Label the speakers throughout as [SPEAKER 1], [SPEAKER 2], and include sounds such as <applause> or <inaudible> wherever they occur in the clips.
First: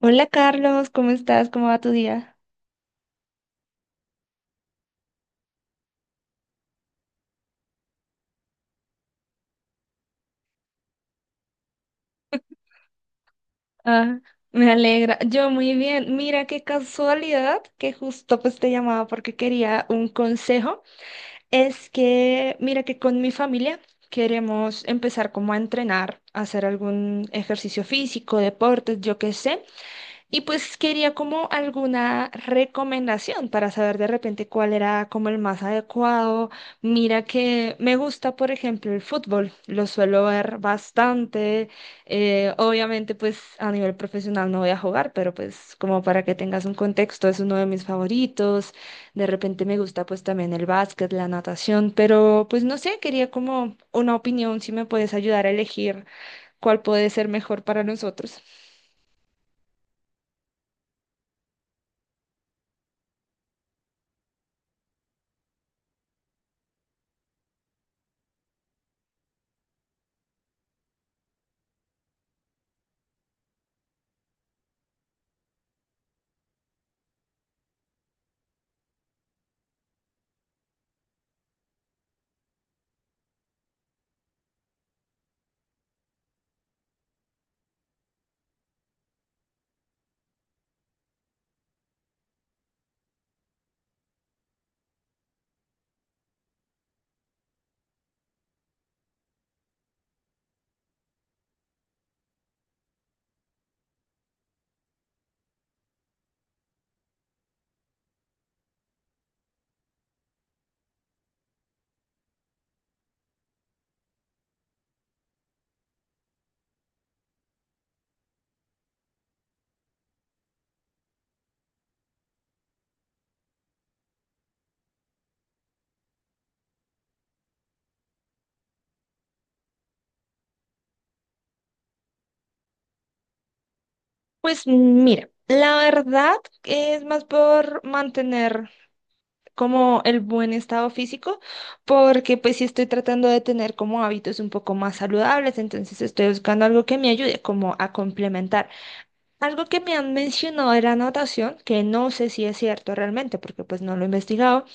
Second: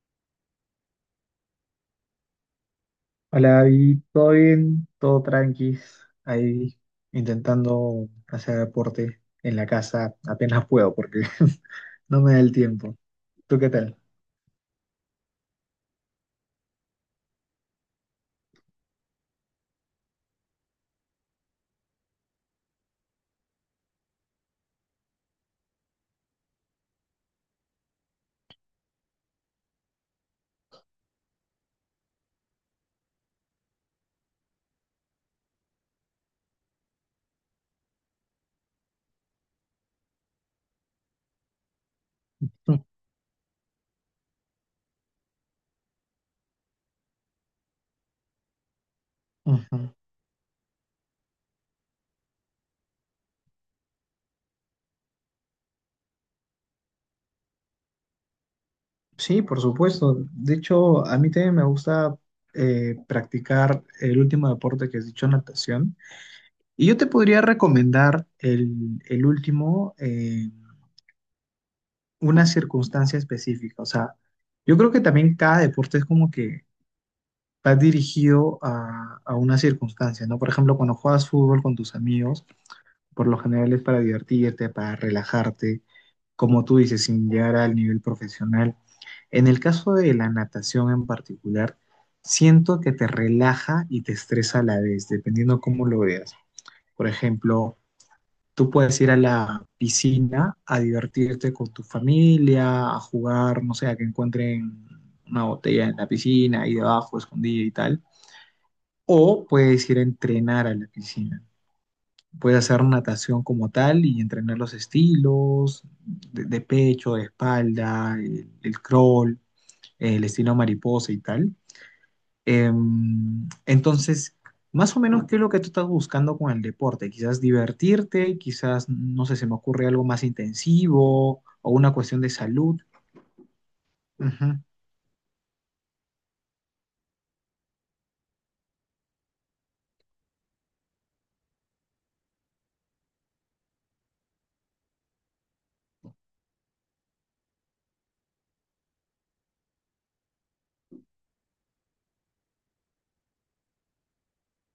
[SPEAKER 1] Hola Carlos, ¿cómo estás? ¿Cómo va tu día?
[SPEAKER 2] Hola, David, ¿todo bien? ¿Todo tranquis? Ahí intentando hacer deporte en la casa apenas puedo porque <laughs> no me da el tiempo. ¿Tú qué tal?
[SPEAKER 1] Ah, Me alegra. Yo muy bien. Mira qué casualidad que justo pues te llamaba porque quería un consejo. Es que mira que con mi familia queremos empezar como a entrenar, a hacer algún ejercicio físico, deportes, yo qué sé. Y pues quería como alguna recomendación para saber de repente cuál era como el más adecuado. Mira que me gusta, por ejemplo, el fútbol. Lo suelo ver bastante.
[SPEAKER 2] Mm.
[SPEAKER 1] Obviamente, pues a nivel profesional no voy a jugar, pero pues como para que tengas un contexto, es uno de mis favoritos. De repente
[SPEAKER 2] Ujú.
[SPEAKER 1] me gusta pues también el básquet, la natación, pero pues no sé, quería como una opinión si me puedes ayudar a elegir cuál puede ser mejor para nosotros.
[SPEAKER 2] Sí, por supuesto. De hecho, a mí también me gusta practicar el último deporte que has dicho, natación. Y yo te podría recomendar el último, en una circunstancia específica. O sea, yo creo que también cada deporte es como que va dirigido a una circunstancia, ¿no? Por ejemplo, cuando juegas fútbol con tus amigos, por lo general es para divertirte, para relajarte, como tú dices, sin llegar al nivel profesional. En el caso de la natación en particular, siento que te relaja y te estresa a la vez, dependiendo cómo lo veas. Por ejemplo, tú puedes ir a la piscina a divertirte con tu familia, a jugar, no sé, a que encuentren una botella en la piscina, ahí debajo, escondida y tal, o puedes ir a entrenar a la piscina. Puedes hacer natación como tal y entrenar los estilos de pecho, de espalda, el crawl, el estilo mariposa y tal. Entonces, más o menos, ¿qué es lo que tú estás buscando con el deporte? Quizás divertirte, quizás, no sé, se me ocurre algo más intensivo o una cuestión de salud. Ujú.
[SPEAKER 1] Pues mira, la verdad es más por mantener como el buen estado físico, porque pues sí estoy tratando de tener como hábitos un poco más saludables, entonces estoy buscando algo que me ayude como a complementar. Algo que me han mencionado de la natación, que no sé si es cierto realmente, porque pues no lo he investigado,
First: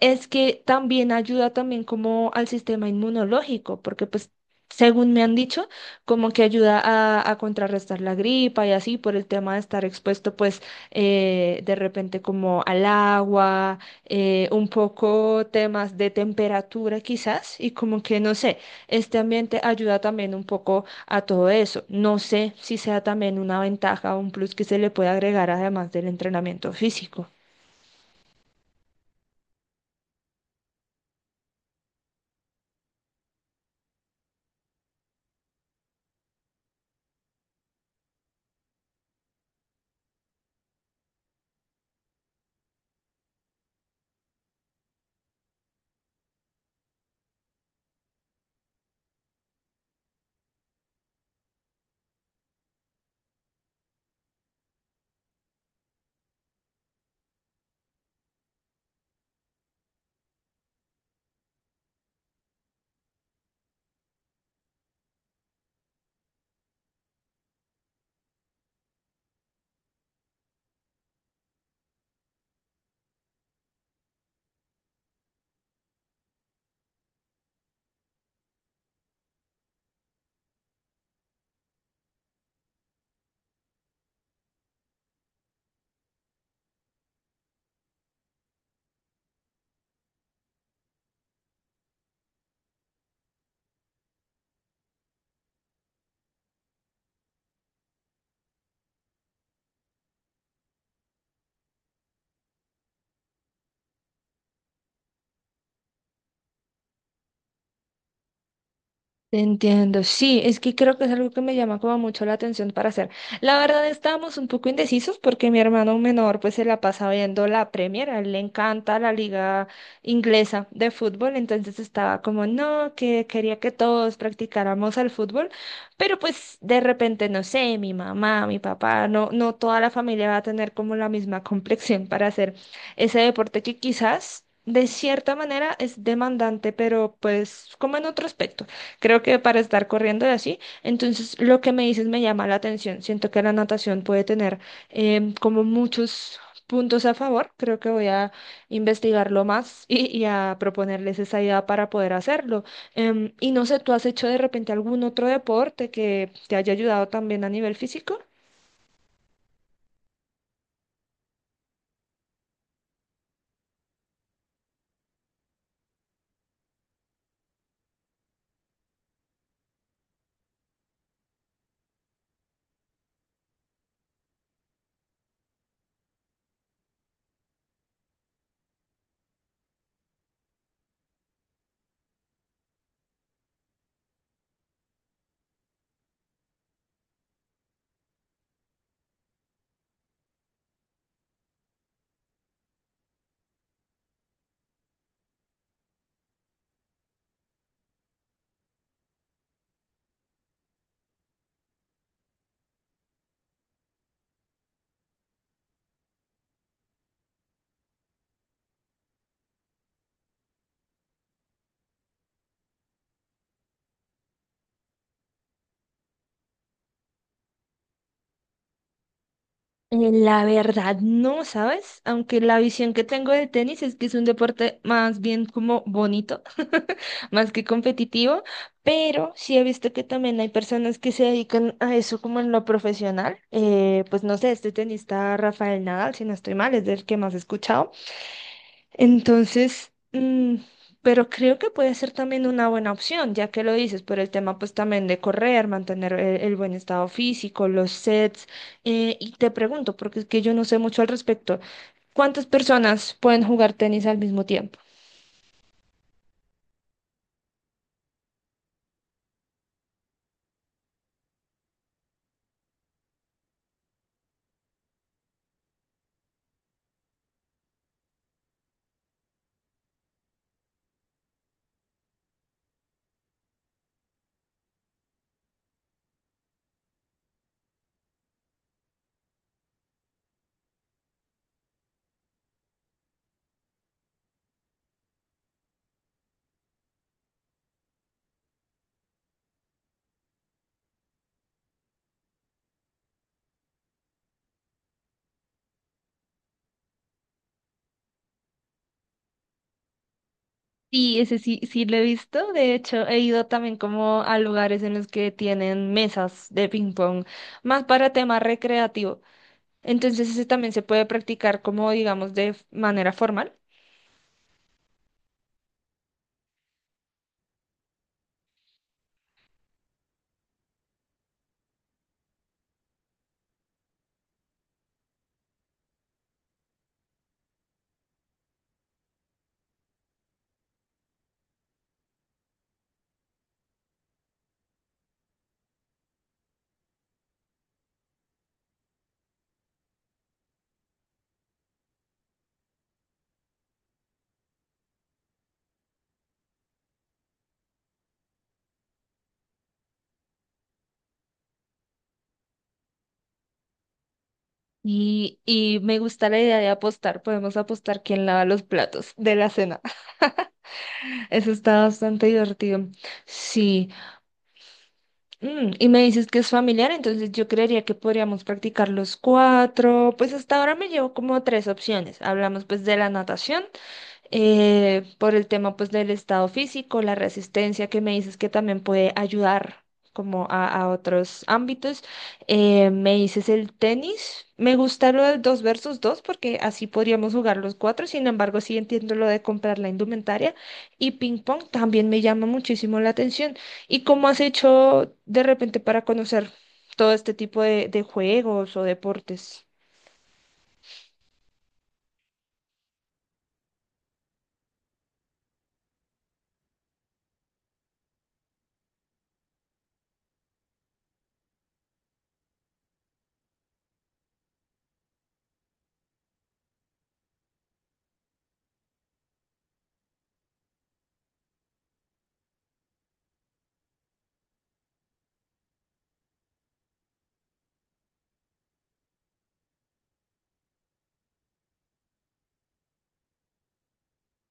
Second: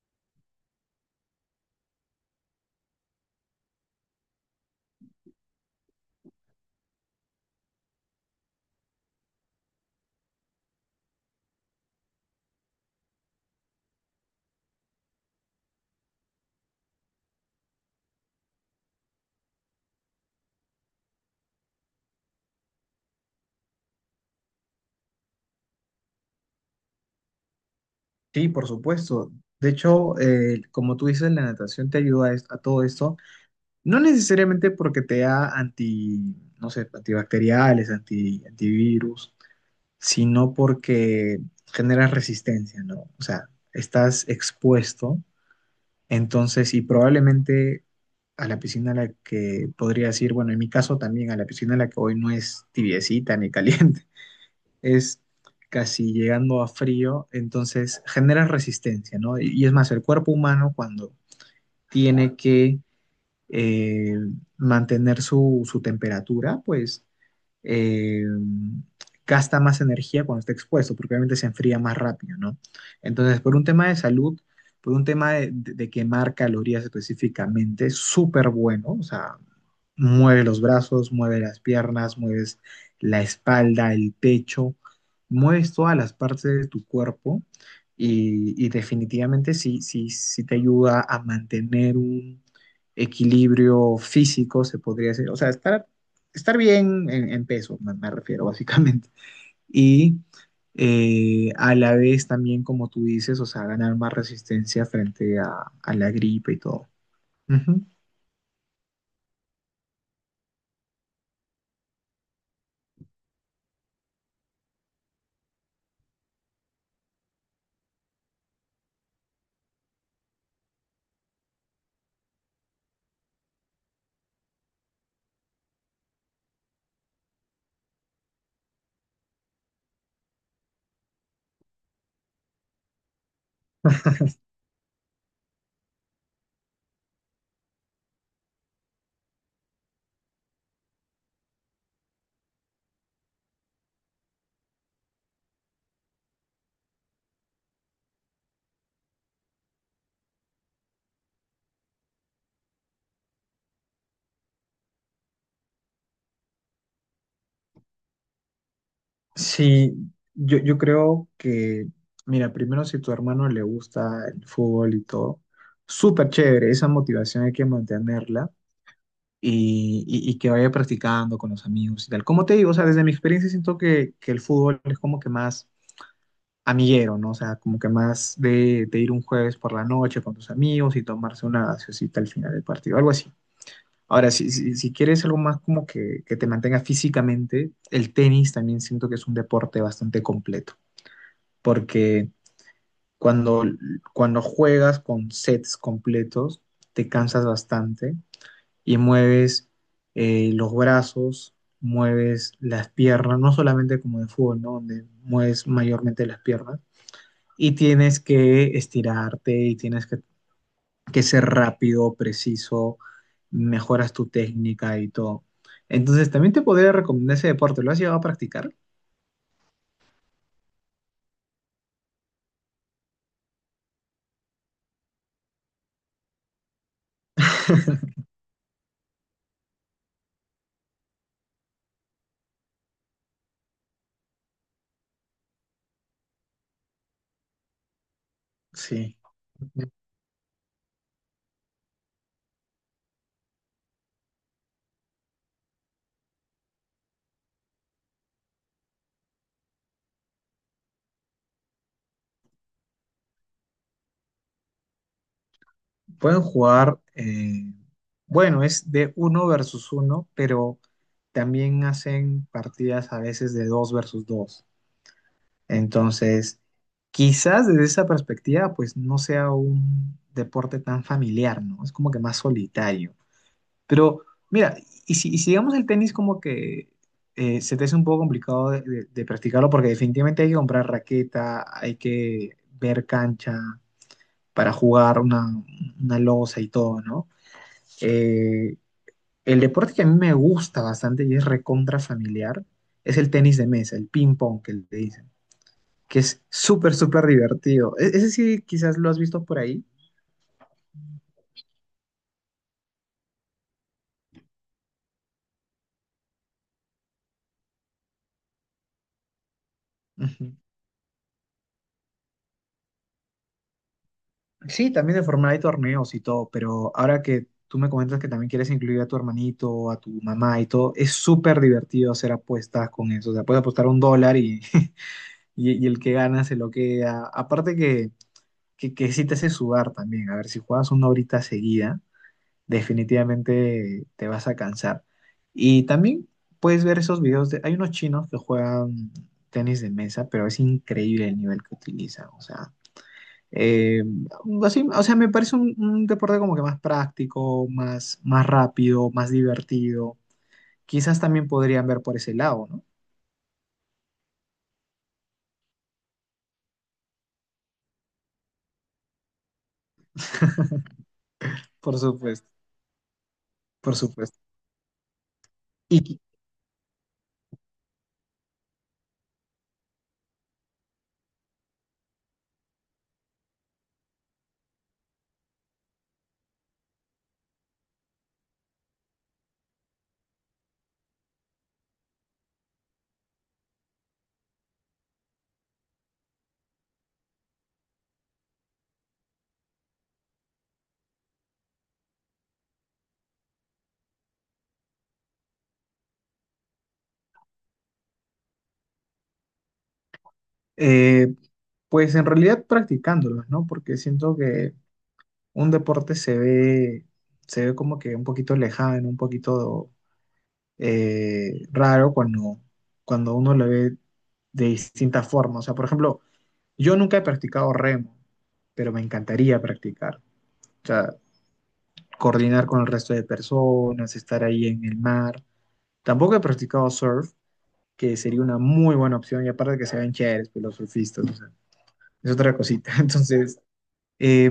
[SPEAKER 1] es que también ayuda también como al sistema inmunológico, porque pues según me han dicho, como que ayuda a contrarrestar la gripa y así por el tema de estar expuesto pues de repente como al agua, un poco temas de temperatura quizás y como que no sé, este ambiente ayuda también un poco a todo eso. No sé si sea también una ventaja o un plus que se le puede agregar además del entrenamiento físico.
[SPEAKER 2] Sí, por supuesto. De hecho, como tú dices, la natación te ayuda a todo esto. No necesariamente porque te da anti, no sé, antibacteriales, antivirus, sino porque genera resistencia, ¿no? O sea, estás expuesto, entonces, y probablemente a la piscina a la que podría decir, bueno, en mi caso también, a la piscina a la que voy no es tibiecita ni caliente, <laughs> es casi llegando a frío, entonces genera resistencia, ¿no? Y es más, el cuerpo humano cuando tiene que eh, mantener su temperatura, pues eh, gasta más energía cuando está expuesto, porque obviamente se enfría más rápido, ¿no? Entonces, por un tema de salud, por un tema de quemar calorías específicamente, súper bueno, o sea, mueve los brazos, mueve las piernas, mueves la espalda, el pecho, mueves todas las partes de tu cuerpo, y definitivamente sí, sí, sí te ayuda a mantener un equilibrio físico, se podría decir, o sea, estar bien en peso, me refiero básicamente. Y a la vez también, como tú dices, o sea, ganar más resistencia frente a la gripe y todo. Ujú.
[SPEAKER 1] Te entiendo, sí, es que creo que es algo que me llama como mucho la atención para hacer. La verdad estábamos un poco indecisos porque mi hermano menor pues se la pasa viendo la Premier, a él le encanta la liga inglesa de fútbol, entonces estaba como no, que quería que todos practicáramos el fútbol, pero pues de repente no sé, mi mamá, mi papá, no, no toda la familia va a tener como la misma complexión para hacer ese deporte que quizás de cierta manera es demandante, pero pues como en otro aspecto creo que para estar corriendo y así. Entonces, lo que me dices me llama la atención. Siento que la natación puede tener como muchos puntos a favor. Creo que voy a investigarlo más <laughs> y a proponerles esa idea para poder hacerlo. Y no sé, ¿tú has hecho de repente algún otro deporte que te haya ayudado también a nivel físico?
[SPEAKER 2] Sí, yo creo que, mira, primero si tu hermano le gusta el fútbol y todo, súper chévere, esa motivación hay que mantenerla y que vaya practicando con los amigos y tal. Como te digo, o sea, desde mi experiencia siento que el fútbol es como que más amiguero, ¿no? O sea, como que más de ir un jueves por la noche con tus amigos y tomarse una gaseosita al final del partido, algo así. Ahora, si quieres algo más como que te mantenga físicamente, el tenis también siento que es un deporte bastante completo porque cuando, cuando juegas con sets completos, te cansas bastante y mueves los brazos, mueves las piernas, no solamente como de fútbol, ¿no? Donde mueves mayormente las piernas, y tienes que estirarte y tienes que ser rápido, preciso, mejoras tu técnica y todo. Entonces, también te podría recomendar ese deporte. ¿Lo has llegado a practicar?
[SPEAKER 1] La verdad no, ¿sabes? Aunque la visión que tengo de tenis es que es un deporte más bien como bonito, <laughs> más que
[SPEAKER 2] <laughs>
[SPEAKER 1] competitivo, pero sí he visto que también hay personas que se dedican a eso como en lo profesional. Pues no sé, este tenista Rafael Nadal, si no estoy mal, es del que más he escuchado.
[SPEAKER 2] Sí.
[SPEAKER 1] Entonces, pero creo que puede ser también una buena opción, ya que lo dices, por el tema pues también de correr, mantener el buen estado físico, los sets. Y te pregunto, porque es que yo no sé mucho al respecto, ¿cuántas personas pueden jugar tenis al mismo tiempo?
[SPEAKER 2] Pueden jugar, bueno, es de uno versus uno, pero también hacen partidas a veces de dos versus dos. Entonces, quizás desde esa perspectiva, pues no sea un deporte tan familiar, ¿no? Es como que más solitario. Pero mira, y si digamos el tenis como que se te hace un poco complicado de practicarlo porque definitivamente hay que comprar raqueta, hay que ver cancha para jugar una losa y todo, ¿no? Eh, el deporte que a mí me gusta bastante y es recontra familiar es el tenis de mesa, el ping pong que le dicen, que es súper, súper divertido. Ese sí, quizás lo has visto por ahí.
[SPEAKER 1] Sí, ese sí, sí lo he visto. De hecho, he ido también como a lugares en los que tienen mesas de ping pong, más para tema recreativo. Entonces, ese
[SPEAKER 2] Ujú.
[SPEAKER 1] también se puede practicar como, digamos, de manera formal.
[SPEAKER 2] Sí, también de forma hay torneos y todo, pero ahora que tú me comentas que también quieres incluir a tu hermanito, a tu mamá y todo, es súper divertido hacer apuestas con eso. O sea, puedes apostar un dólar y, <laughs> y el que gana se lo queda. Aparte que sí te hace sudar también. A ver, si juegas una horita seguida definitivamente te vas a cansar. Y también puedes ver esos videos hay unos chinos que juegan tenis de mesa, pero es increíble el nivel que utilizan, o sea, eh, o sea, me parece un deporte como que más práctico, más rápido, más divertido. Quizás también podrían ver por ese lado, ¿no?
[SPEAKER 1] Y me gusta la idea de apostar. Podemos apostar quién lava los platos de la cena.
[SPEAKER 2] <laughs>
[SPEAKER 1] <laughs> Eso está
[SPEAKER 2] Por
[SPEAKER 1] bastante
[SPEAKER 2] supuesto,
[SPEAKER 1] divertido. Sí.
[SPEAKER 2] por supuesto.
[SPEAKER 1] Mm, y me
[SPEAKER 2] Y
[SPEAKER 1] dices que es familiar, entonces yo creería que podríamos practicar los cuatro. Pues hasta ahora me llevo como tres opciones. Hablamos pues de la natación por el tema pues del estado físico, la resistencia que me dices que también puede ayudar como a otros ámbitos. Me dices el tenis, me gusta lo del dos versus dos porque así podríamos jugar los cuatro, sin embargo sí entiendo lo de comprar la indumentaria y ping pong también me llama muchísimo la atención. ¿Y cómo has hecho de repente para conocer todo este tipo de juegos o deportes?
[SPEAKER 2] eh, pues en realidad practicándolos, ¿no? Porque siento que un deporte se ve como que un poquito lejano, un poquito raro cuando uno lo ve de distintas formas. O sea, por ejemplo, yo nunca he practicado remo, pero me encantaría practicar. O sea, coordinar con el resto de personas, estar ahí en el mar. Tampoco he practicado surf, que sería una muy buena opción, y aparte que se ven chéveres pues, los surfistas, o sea, es otra cosita. <laughs> Entonces, Eh,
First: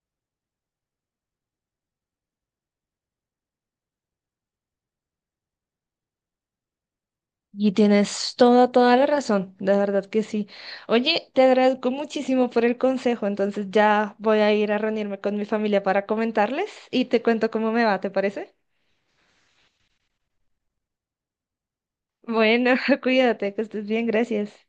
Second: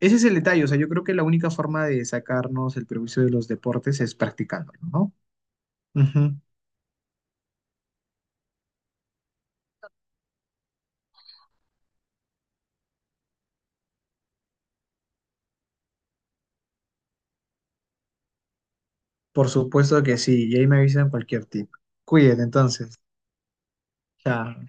[SPEAKER 2] ese es el detalle, o sea, yo creo que la única forma de sacarnos el prejuicio de los deportes es practicándolo, ¿no? Ujú.
[SPEAKER 1] Y tienes toda, toda la razón, de verdad que sí. Oye, te agradezco muchísimo por el consejo, entonces ya voy a ir a reunirme con mi familia para comentarles y te cuento cómo me va, ¿te parece?
[SPEAKER 2] Por supuesto que sí, y ahí me avisan cualquier tip. Cuídate
[SPEAKER 1] Bueno,
[SPEAKER 2] entonces.
[SPEAKER 1] <laughs> cuídate, que estés bien, gracias.
[SPEAKER 2] Chao.